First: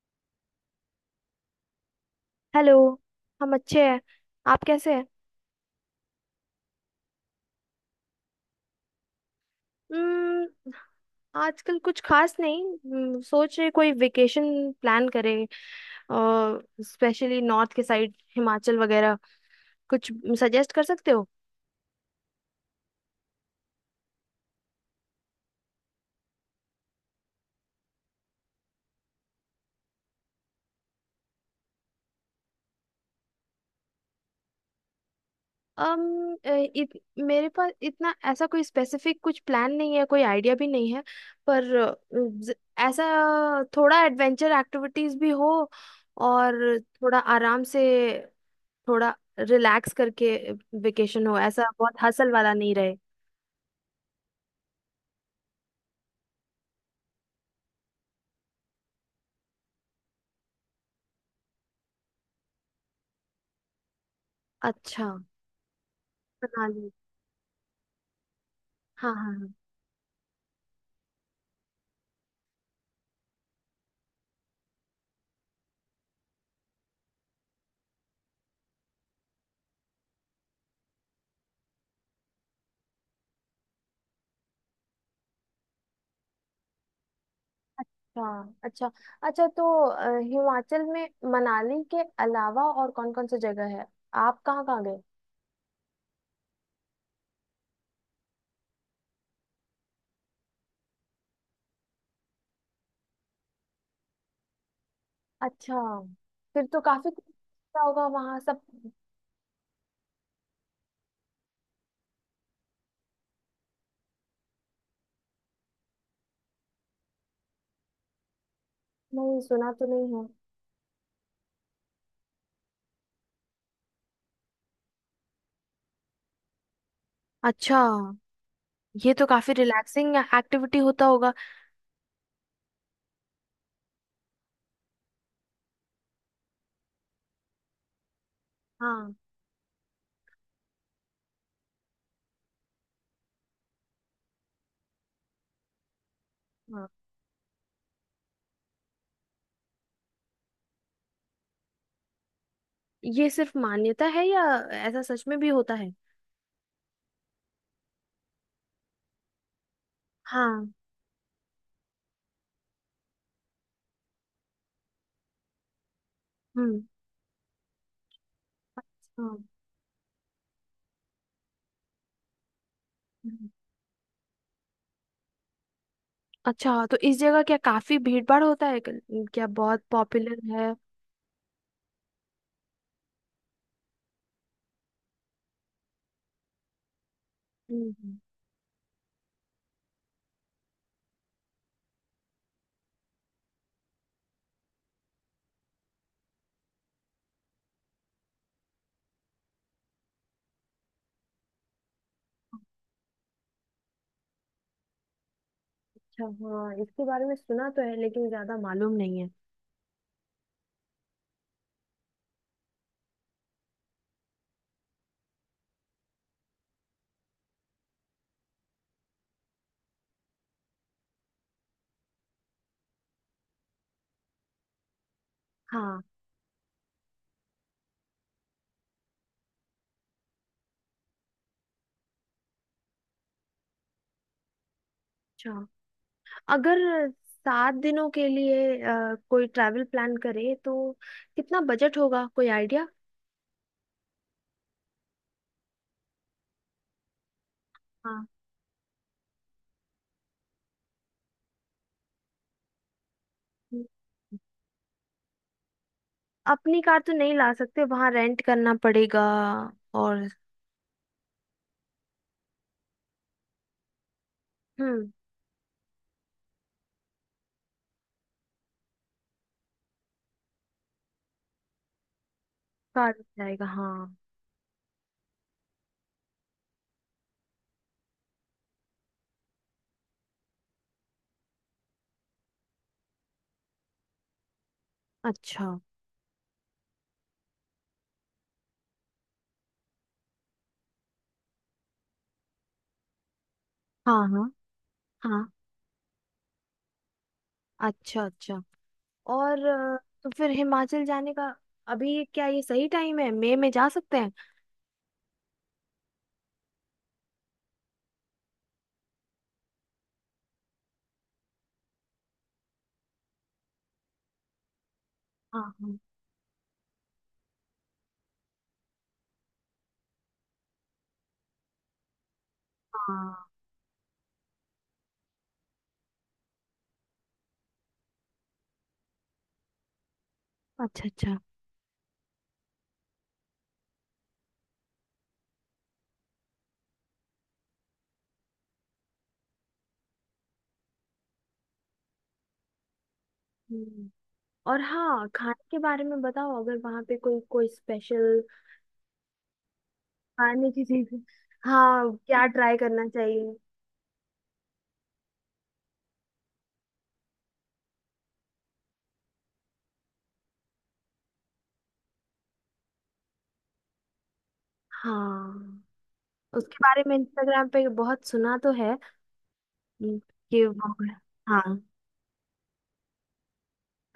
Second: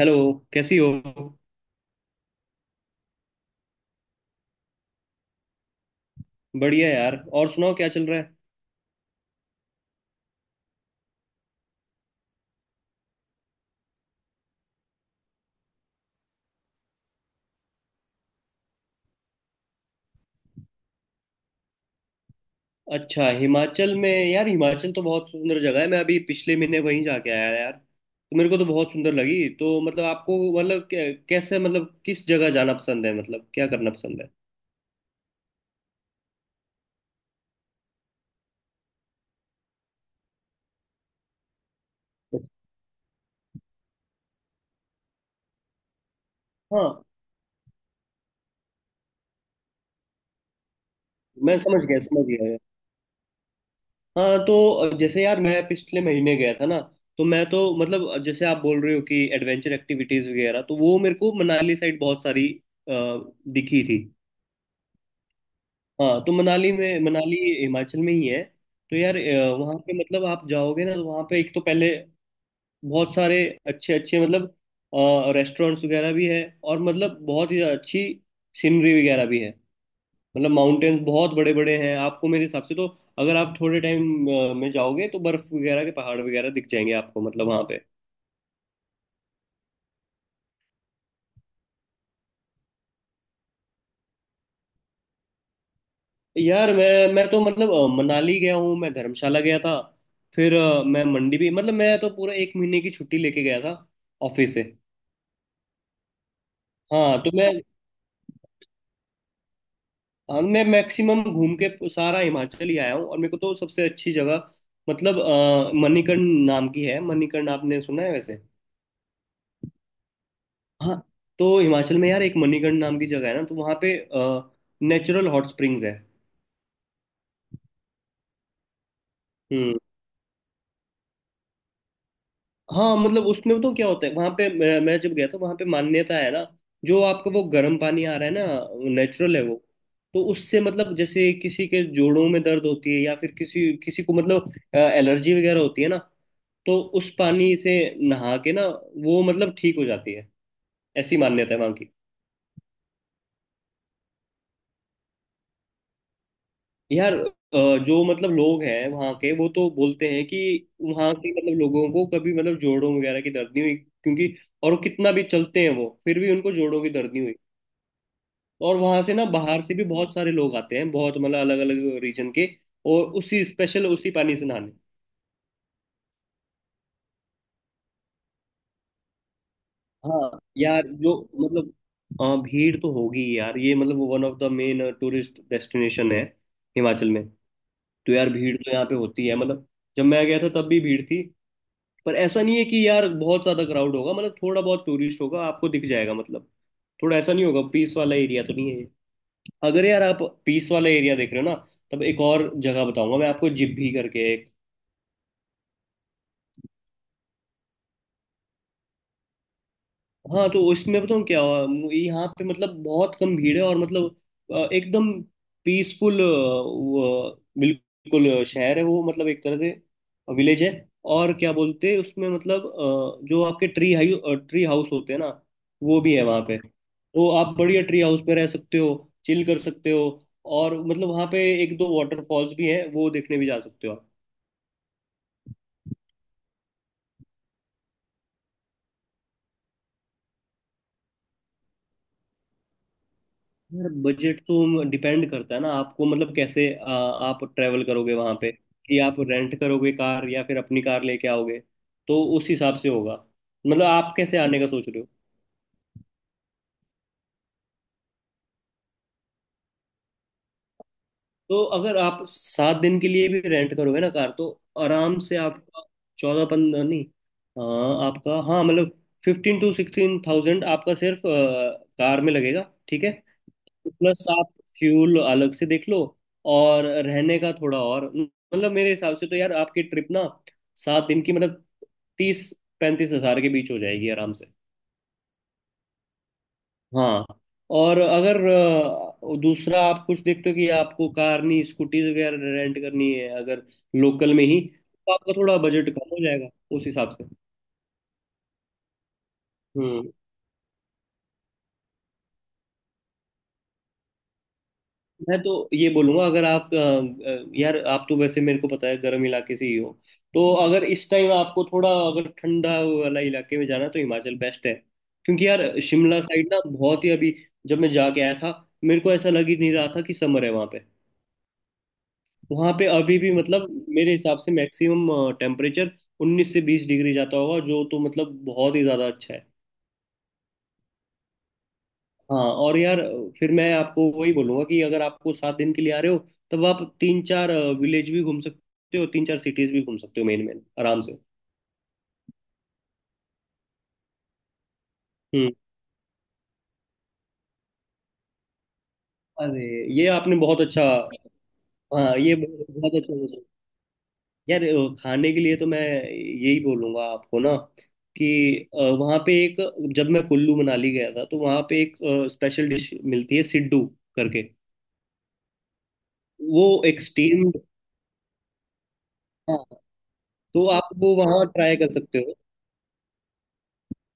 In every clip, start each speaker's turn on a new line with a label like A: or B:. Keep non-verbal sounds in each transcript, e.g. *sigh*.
A: Hello. कैसी हो?
B: Hello. हम अच्छे हैं। आप कैसे हैं?
A: बढ़िया यार। और सुनाओ, क्या चल रहा है?
B: हम्म, आजकल कुछ खास नहीं। सोच रहे कोई वेकेशन प्लान करें। स्पेशली नॉर्थ के साइड हिमाचल वगैरह कुछ सजेस्ट कर सकते हो?
A: अच्छा, हिमाचल में? यार, हिमाचल तो बहुत सुंदर जगह है। मैं अभी पिछले महीने वहीं जाके आया यार, तो मेरे को तो बहुत सुंदर लगी। तो मतलब आपको मतलब कैसे, मतलब किस जगह जाना पसंद है, मतलब क्या करना पसंद है?
B: अम अ, इत, मेरे पास इतना ऐसा कोई स्पेसिफिक कुछ प्लान नहीं है। कोई आइडिया भी नहीं है। पर ऐसा, थोड़ा एडवेंचर एक्टिविटीज भी हो, और
A: हाँ।
B: थोड़ा आराम से, थोड़ा रिलैक्स करके वेकेशन हो,
A: मैं
B: ऐसा
A: समझ गया,
B: बहुत
A: समझ
B: हसल वाला
A: गया।
B: नहीं रहे।
A: हाँ, तो जैसे यार मैं पिछले महीने गया था ना, तो मैं तो मतलब जैसे आप बोल रहे हो कि एडवेंचर एक्टिविटीज वगैरह, तो वो मेरे को मनाली साइड बहुत सारी अ, दिखी थी।
B: अच्छा।
A: हाँ, तो मनाली
B: मनाली।
A: में। मनाली हिमाचल में ही है। तो
B: हाँ
A: यार
B: हाँ हाँ।
A: वहाँ पे मतलब आप जाओगे ना, तो वहाँ पे एक तो पहले बहुत सारे अच्छे अच्छे मतलब रेस्टोरेंट्स वगैरह भी है, और मतलब बहुत ही अच्छी सीनरी वगैरह भी है। मतलब माउंटेन्स बहुत बड़े बड़े हैं आपको मेरे हिसाब से तो। अगर आप थोड़े टाइम में जाओगे तो बर्फ वगैरह के पहाड़ वगैरह दिख जाएंगे आपको, मतलब वहाँ पे।
B: अच्छा अच्छा। अच्छा, तो हिमाचल में मनाली के अलावा और कौन कौन सी जगह है? आप कहाँ कहाँ गए?
A: यार मैं तो मतलब मनाली गया हूँ, मैं धर्मशाला गया था, फिर मैं मंडी भी, मतलब मैं तो पूरा एक महीने की छुट्टी लेके गया था ऑफिस से।
B: अच्छा। फिर तो काफी
A: हाँ।
B: कुछ
A: तो मैं
B: अच्छा होगा वहां सब।
A: हाँ, मैं मैक्सिमम घूम के सारा हिमाचल ही आया हूँ, और मेरे को तो सबसे अच्छी जगह मतलब मणिकर्ण नाम की है। मणिकर्ण आपने सुना है वैसे?
B: नहीं, सुना तो नहीं है।
A: हाँ, तो हिमाचल में यार एक मणिकर्ण नाम की जगह है ना, तो वहाँ पे नेचुरल हॉट स्प्रिंग्स है।
B: अच्छा। ये तो काफी
A: हम्म।
B: रिलैक्सिंग एक्टिविटी होता होगा।
A: हाँ, मतलब उसमें बताऊँ क्या होता है वहां पे। मैं जब गया था वहां पे, मान्यता है ना। जो आपका वो गर्म पानी आ रहा है ना,
B: हाँ।
A: नेचुरल है वो। तो उससे मतलब जैसे किसी के जोड़ों में दर्द होती है या फिर किसी किसी को मतलब एलर्जी वगैरह होती है ना, तो
B: हाँ,
A: उस पानी से नहा के ना वो मतलब ठीक हो जाती है। ऐसी मान्यता है वहां की।
B: ये सिर्फ मान्यता है, या ऐसा सच में भी होता है?
A: यार जो मतलब लोग हैं वहां के, वो तो बोलते हैं कि
B: हाँ।
A: वहां के मतलब लोगों को कभी मतलब जोड़ों वगैरह की दर्द नहीं हुई, क्योंकि और वो कितना भी चलते हैं वो फिर भी उनको
B: हम्म।
A: जोड़ों की दर्द नहीं हुई। और वहां से
B: अच्छा।
A: ना
B: हम्म।
A: बाहर से भी बहुत सारे लोग आते हैं, बहुत मतलब अलग अलग रीजन के, और उसी
B: हम्म।
A: स्पेशल उसी पानी से नहाने।
B: अच्छा, तो इस जगह क्या काफी भीड़ भाड़ होता है, क्या बहुत पॉपुलर
A: हाँ,
B: है?
A: यार जो मतलब हाँ, भीड़ तो होगी ही यार, ये मतलब one of the main tourist destination है हिमाचल में। तो
B: हम्म।
A: यार भीड़ तो यहाँ पे होती है, मतलब जब मैं गया था तब भी भीड़ थी। पर ऐसा नहीं है कि यार बहुत ज्यादा क्राउड होगा, मतलब थोड़ा बहुत टूरिस्ट होगा आपको दिख जाएगा, मतलब थोड़ा ऐसा नहीं होगा, पीस वाला एरिया तो नहीं है ये। अगर यार आप पीस वाला एरिया देख रहे हो ना, तब एक और जगह बताऊंगा मैं आपको, जिब्भी करके।
B: अच्छा, हाँ, इसके बारे में सुना तो है लेकिन ज्यादा मालूम नहीं है।
A: हाँ, तो इसमें बताऊँ क्या हुआ? यहाँ पे मतलब बहुत कम भीड़ है, और मतलब एकदम पीसफुल बिल्कुल, शहर है वो मतलब एक तरह से विलेज है। और क्या बोलते हैं उसमें, मतलब जो आपके ट्री हाउस होते हैं ना, वो
B: हाँ।
A: भी है वहाँ पे। तो आप बढ़िया ट्री हाउस पे रह सकते हो, चिल कर सकते हो। और मतलब वहाँ पे एक दो वाटरफॉल्स भी हैं, वो देखने भी जा सकते हो आप।
B: अच्छा, अगर 7 दिनों के लिए कोई ट्रैवल प्लान करे, तो कितना बजट होगा? कोई आइडिया?
A: यार बजट तो डिपेंड करता है ना, आपको मतलब कैसे आप ट्रेवल करोगे
B: हाँ,
A: वहां पे, कि आप रेंट करोगे कार या फिर अपनी कार लेके आओगे। तो उस हिसाब से होगा। मतलब आप कैसे आने का सोच रहे हो?
B: अपनी कार तो नहीं ला सकते, वहां रेंट करना पड़ेगा। और,
A: तो अगर आप 7 दिन के लिए भी रेंट करोगे ना कार, तो
B: हम्म,
A: आराम से आपका 14-15 — नहीं, हाँ, आपका, हाँ, मतलब 15,000-16,000 आपका सिर्फ कार में लगेगा, ठीक है।
B: कार जाएगा, हाँ।
A: प्लस आप फ्यूल अलग से देख लो, और रहने का थोड़ा, और मतलब मेरे हिसाब से तो यार आपकी ट्रिप ना 7 दिन की मतलब 30-35 हज़ार के बीच हो जाएगी आराम से।
B: अच्छा।
A: हाँ। और अगर दूसरा आप कुछ देखते हो कि आपको कार नहीं स्कूटीज वगैरह रेंट करनी है, अगर
B: हाँ
A: लोकल में
B: हाँ
A: ही, तो आपका
B: हाँ।
A: थोड़ा बजट कम हो जाएगा उस हिसाब से।
B: अच्छा अच्छा। और
A: हम्म।
B: तो फिर हिमाचल जाने का अभी क्या ये सही टाइम है? मई में जा सकते हैं?
A: मैं तो ये बोलूंगा, अगर आप यार आप तो वैसे मेरे को पता है गर्म इलाके से ही हो, तो अगर इस टाइम आपको थोड़ा, अगर ठंडा वाला इलाके में जाना है, तो हिमाचल बेस्ट है। क्योंकि
B: हाँ
A: यार
B: हाँ
A: शिमला साइड ना बहुत ही — अभी जब मैं जाके आया था, मेरे को ऐसा लग ही नहीं रहा था कि समर है वहां पे। वहां पे अभी भी
B: हाँ,
A: मतलब मेरे हिसाब से मैक्सिमम टेम्परेचर 19 से 20 डिग्री जाता होगा जो, तो मतलब बहुत ही ज्यादा अच्छा है।
B: अच्छा अच्छा।
A: हाँ, और यार, फिर मैं आपको वही बोलूंगा, कि अगर आपको 7 दिन के लिए आ रहे हो, तब आप तीन चार विलेज भी घूम सकते हो, तीन चार सिटीज भी घूम सकते हो मेन मेन आराम से।
B: हम्म। और हाँ,
A: हम्म
B: खाने के बारे में बताओ, अगर वहाँ पे कोई कोई स्पेशल
A: अरे, ये आपने बहुत
B: खाने
A: अच्छा —
B: की चीज। हाँ,
A: हाँ, ये
B: क्या
A: बहुत
B: ट्राई
A: बहुत
B: करना
A: अच्छा बोला।
B: चाहिए?
A: यार खाने के लिए तो मैं यही बोलूंगा आपको ना, कि वहाँ पे एक, जब मैं कुल्लू मनाली गया था तो वहाँ पे एक स्पेशल डिश मिलती है, सिड्डू करके।
B: हाँ,
A: वो
B: उसके
A: एक
B: बारे में
A: स्टीम्ड।
B: इंस्टाग्राम पे बहुत सुना तो है।
A: हाँ,
B: हम्म, कि
A: तो आप वो
B: वहाँ-
A: वहाँ ट्राई
B: हाँ।
A: कर सकते हो।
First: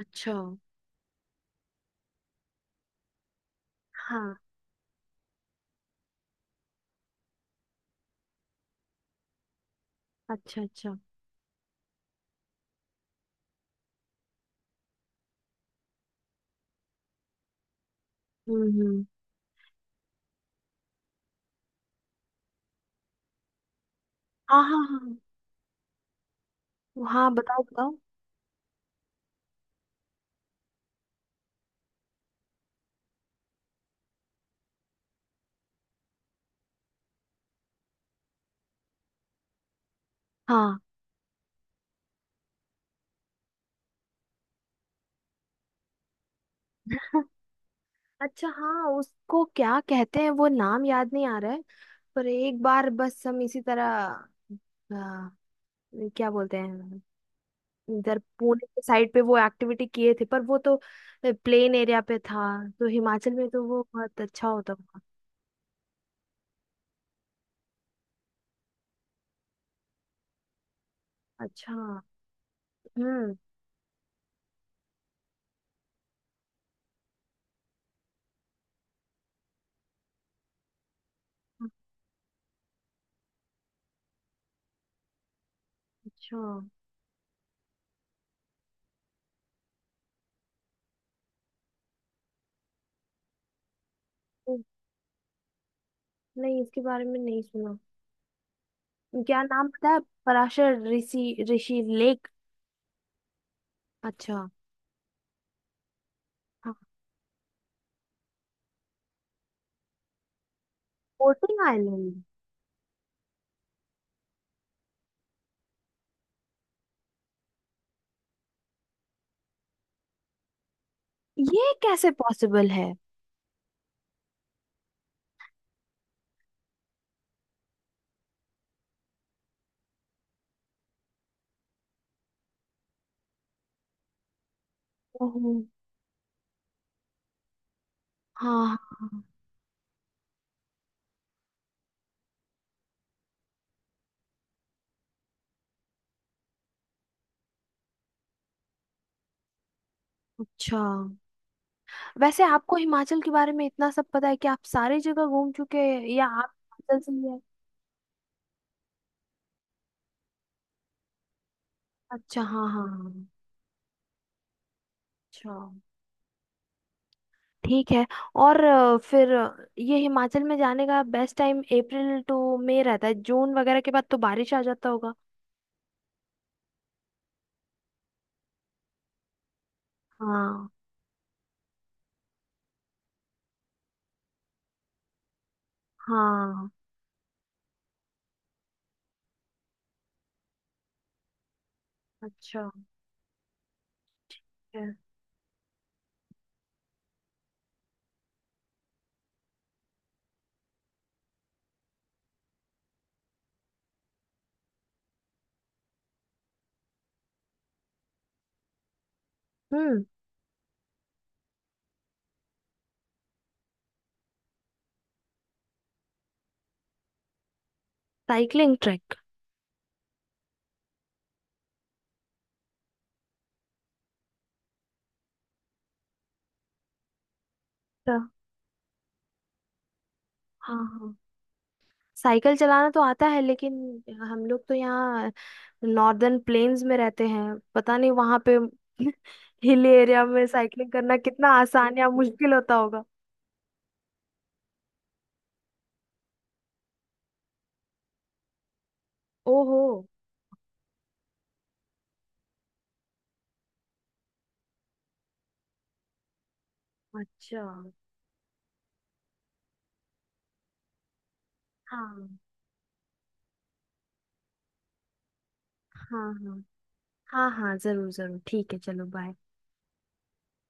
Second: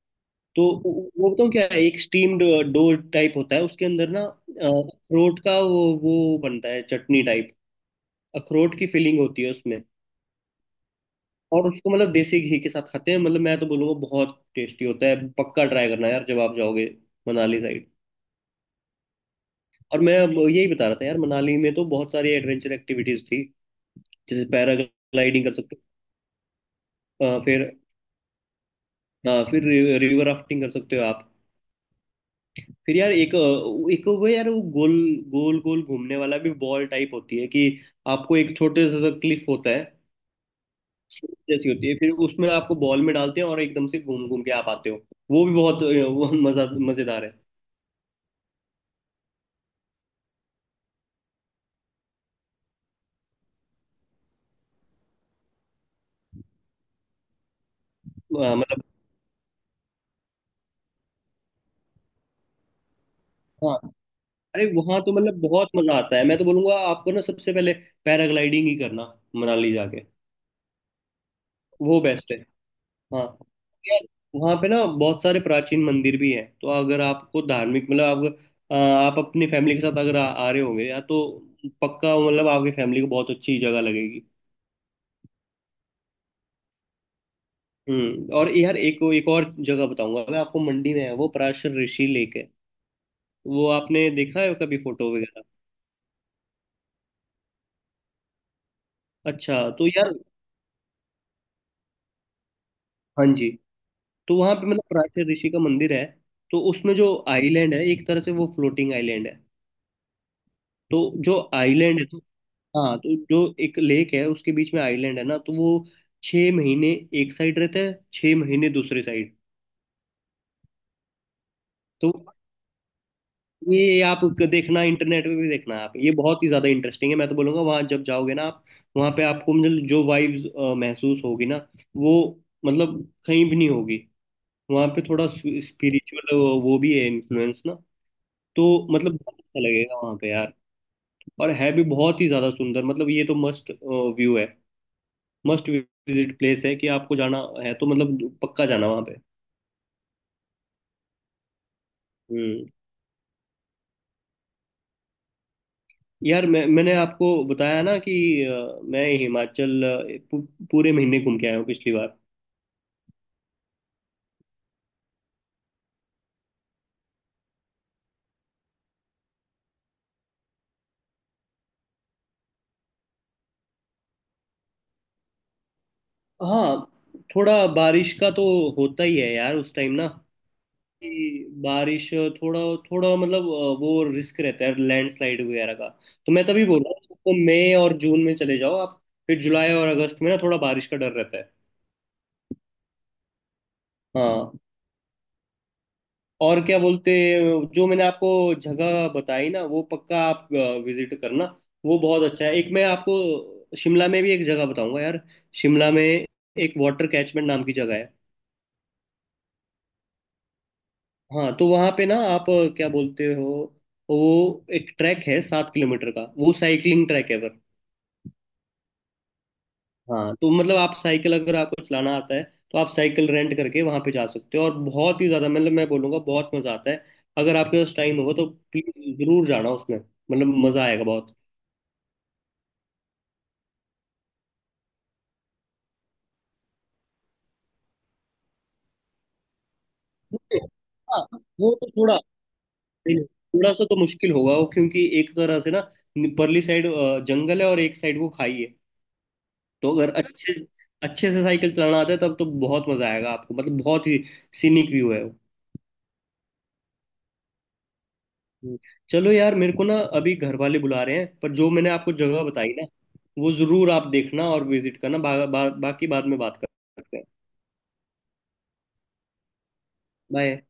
B: अच्छा।
A: तो वो, बताऊँ क्या है? एक स्टीम्ड डो टाइप होता है, उसके अंदर ना
B: हाँ।
A: अखरोट का वो बनता है चटनी टाइप, अखरोट की फीलिंग होती है उसमें।
B: अच्छा अच्छा।
A: और उसको मतलब देसी घी के साथ खाते हैं, मतलब मैं तो बोलूँगा बहुत टेस्टी होता है, पक्का ट्राई करना यार जब आप जाओगे मनाली साइड।
B: हम्म। हम्म।
A: और मैं अब यही बता रहा था यार, मनाली में तो बहुत सारी एडवेंचर एक्टिविटीज थी। जैसे
B: हाँ हाँ हाँ।
A: पैराग्लाइडिंग कर सकते हो,
B: हाँ,
A: अ,
B: बताओ
A: फिर
B: बताओ।
A: अ, फिर रिवर राफ्टिंग कर सकते हो आप। फिर यार एक एक वो, यार वो गोल गोल गोल घूमने वाला भी बॉल टाइप होती है कि, आपको एक छोटे सा क्लिफ होता है
B: हाँ।
A: जैसी होती है, फिर उसमें आपको बॉल में डालते हैं और एकदम से घूम घूम के आप आते हो। वो भी बहुत वो मजा मजेदार है।
B: अच्छा, हाँ, उसको क्या कहते हैं, वो नाम याद नहीं आ रहा है। पर एक बार बस हम इसी तरह, आ, क्या बोलते हैं, इधर पुणे
A: मतलब।
B: के साइड पे वो एक्टिविटी किए थे, पर वो तो प्लेन एरिया पे था, तो हिमाचल में तो
A: हाँ,
B: वो बहुत अच्छा
A: अरे
B: होता था।
A: वहां तो मतलब बहुत मजा आता है, मैं तो बोलूंगा आपको ना, सबसे पहले पैराग्लाइडिंग ही करना मनाली जाके।
B: अच्छा।
A: वो बेस्ट है। हाँ
B: हम्म।
A: यार, वहाँ पे ना बहुत सारे प्राचीन मंदिर भी हैं। तो अगर आपको धार्मिक मतलब, आप आप अपनी फैमिली के साथ अगर आ रहे होंगे या तो, पक्का मतलब आपकी फैमिली को बहुत अच्छी जगह लगेगी।
B: अच्छा।
A: हम्म, और यार एक एक और जगह बताऊंगा मैं आपको, मंडी में है वो, पराशर ऋषि लेक है। वो आपने देखा है
B: ओ,
A: कभी फोटो वगैरह?
B: नहीं, इसके बारे में नहीं सुना। क्या
A: अच्छा
B: नाम,
A: तो
B: पता है?
A: यार,
B: पराशर ऋषि ऋषि लेक?
A: हाँ जी, तो
B: अच्छा।
A: वहाँ पे मतलब पराशर ऋषि का मंदिर है। तो
B: हाँ।
A: उसमें जो आइलैंड है एक तरह से, वो फ्लोटिंग आइलैंड है। तो जो
B: कोटिंग
A: आइलैंड है, तो
B: आइलैंड।
A: हाँ, तो जो एक लेक है उसके बीच में आइलैंड है ना, तो वो 6 महीने एक साइड रहता है, 6 महीने दूसरे साइड।
B: ये कैसे
A: तो
B: पॉसिबल है?
A: ये आप देखना, इंटरनेट पे भी देखना आप, ये बहुत ही ज़्यादा इंटरेस्टिंग है। मैं तो बोलूँगा वहाँ जब जाओगे ना आप, वहाँ पे आपको मतलब जो वाइब्स महसूस होगी ना, वो मतलब कहीं भी नहीं होगी। वहाँ पे थोड़ा
B: ओहो।
A: स्पिरिचुअल वो भी है इन्फ्लुएंस ना।
B: हाँ
A: तो मतलब
B: हाँ।
A: बहुत अच्छा लगेगा वहाँ पे यार, और है भी बहुत ही ज़्यादा सुंदर। मतलब ये तो मस्ट व्यू है, मस्ट विजिट प्लेस है, कि आपको जाना है तो मतलब पक्का जाना वहाँ पे।
B: अच्छा, वैसे
A: हम्म।
B: आपको हिमाचल के बारे में इतना सब पता है, कि आप सारी जगह घूम चुके हैं, या
A: यार,
B: आप
A: मैंने
B: हिमाचल से ही
A: आपको
B: हैं?
A: बताया ना कि मैं हिमाचल पूरे महीने घूम के आया हूँ पिछली बार।
B: अच्छा, हाँ हाँ हाँ। अच्छा। ठीक है। और फिर ये हिमाचल में जाने का best time April to May रहता है? जून वगैरह के बाद तो बारिश आ जाता होगा।
A: हाँ, थोड़ा बारिश का तो होता ही है यार उस टाइम ना,
B: हाँ
A: कि बारिश थोड़ा थोड़ा मतलब, वो रिस्क रहता है लैंडस्लाइड वगैरह का। तो मैं तभी
B: हाँ।
A: बोल रहा हूँ, तो मई और जून में चले जाओ आप। फिर जुलाई और अगस्त में ना थोड़ा बारिश का डर रहता है।
B: अच्छा।
A: हाँ।
B: ठीक है।
A: और क्या बोलते, जो मैंने आपको जगह बताई ना, वो पक्का आप विजिट करना, वो बहुत अच्छा है। एक मैं आपको शिमला में भी एक जगह बताऊंगा यार। शिमला में एक वाटर कैचमेंट नाम की जगह है।
B: हम्म।
A: हाँ, तो वहाँ पे ना आप क्या बोलते हो, वो एक ट्रैक है 7 किलोमीटर का, वो साइकिलिंग ट्रैक है, पर
B: साइकिलिंग ट्रैक?
A: हाँ, तो मतलब आप साइकिल अगर आपको चलाना आता है, तो आप साइकिल रेंट करके वहाँ पे जा सकते हो, और बहुत ही ज़्यादा मतलब मैं बोलूँगा बहुत मज़ा आता है अगर आपके पास टाइम
B: हाँ
A: होगा तो। प्लीज़ ज़रूर जाना उसमें, मतलब
B: हाँ
A: मज़ा आएगा
B: हाँ।
A: बहुत।
B: साइकिल चलाना तो आता है, लेकिन हम लोग तो यहाँ नॉर्दर्न प्लेन्स में रहते हैं, पता नहीं वहां पे *laughs* हिल एरिया में साइकिलिंग करना
A: हाँ,
B: कितना
A: वो तो
B: आसान या
A: थोड़ा —
B: मुश्किल होता होगा।
A: नहीं, नहीं, थोड़ा सा तो मुश्किल होगा वो, क्योंकि एक तरह से ना, परली साइड जंगल है और एक साइड वो खाई है।
B: ओहो।
A: तो अगर अच्छे अच्छे से साइकिल चलाना आता है तब तो बहुत मजा आएगा आपको, मतलब बहुत ही सीनिक व्यू है वो।
B: अच्छा। हाँ
A: हम्म। चलो यार, मेरे को ना अभी घर वाले बुला रहे हैं, पर जो मैंने आपको जगह बताई ना, वो जरूर आप देखना और विजिट करना, बा, बा, बाकी बाद
B: हाँ
A: में
B: हाँ।
A: बात करते हैं।
B: हाँ हाँ, जरूर जरूर। ठीक है, चलो, बाय।
A: बाय।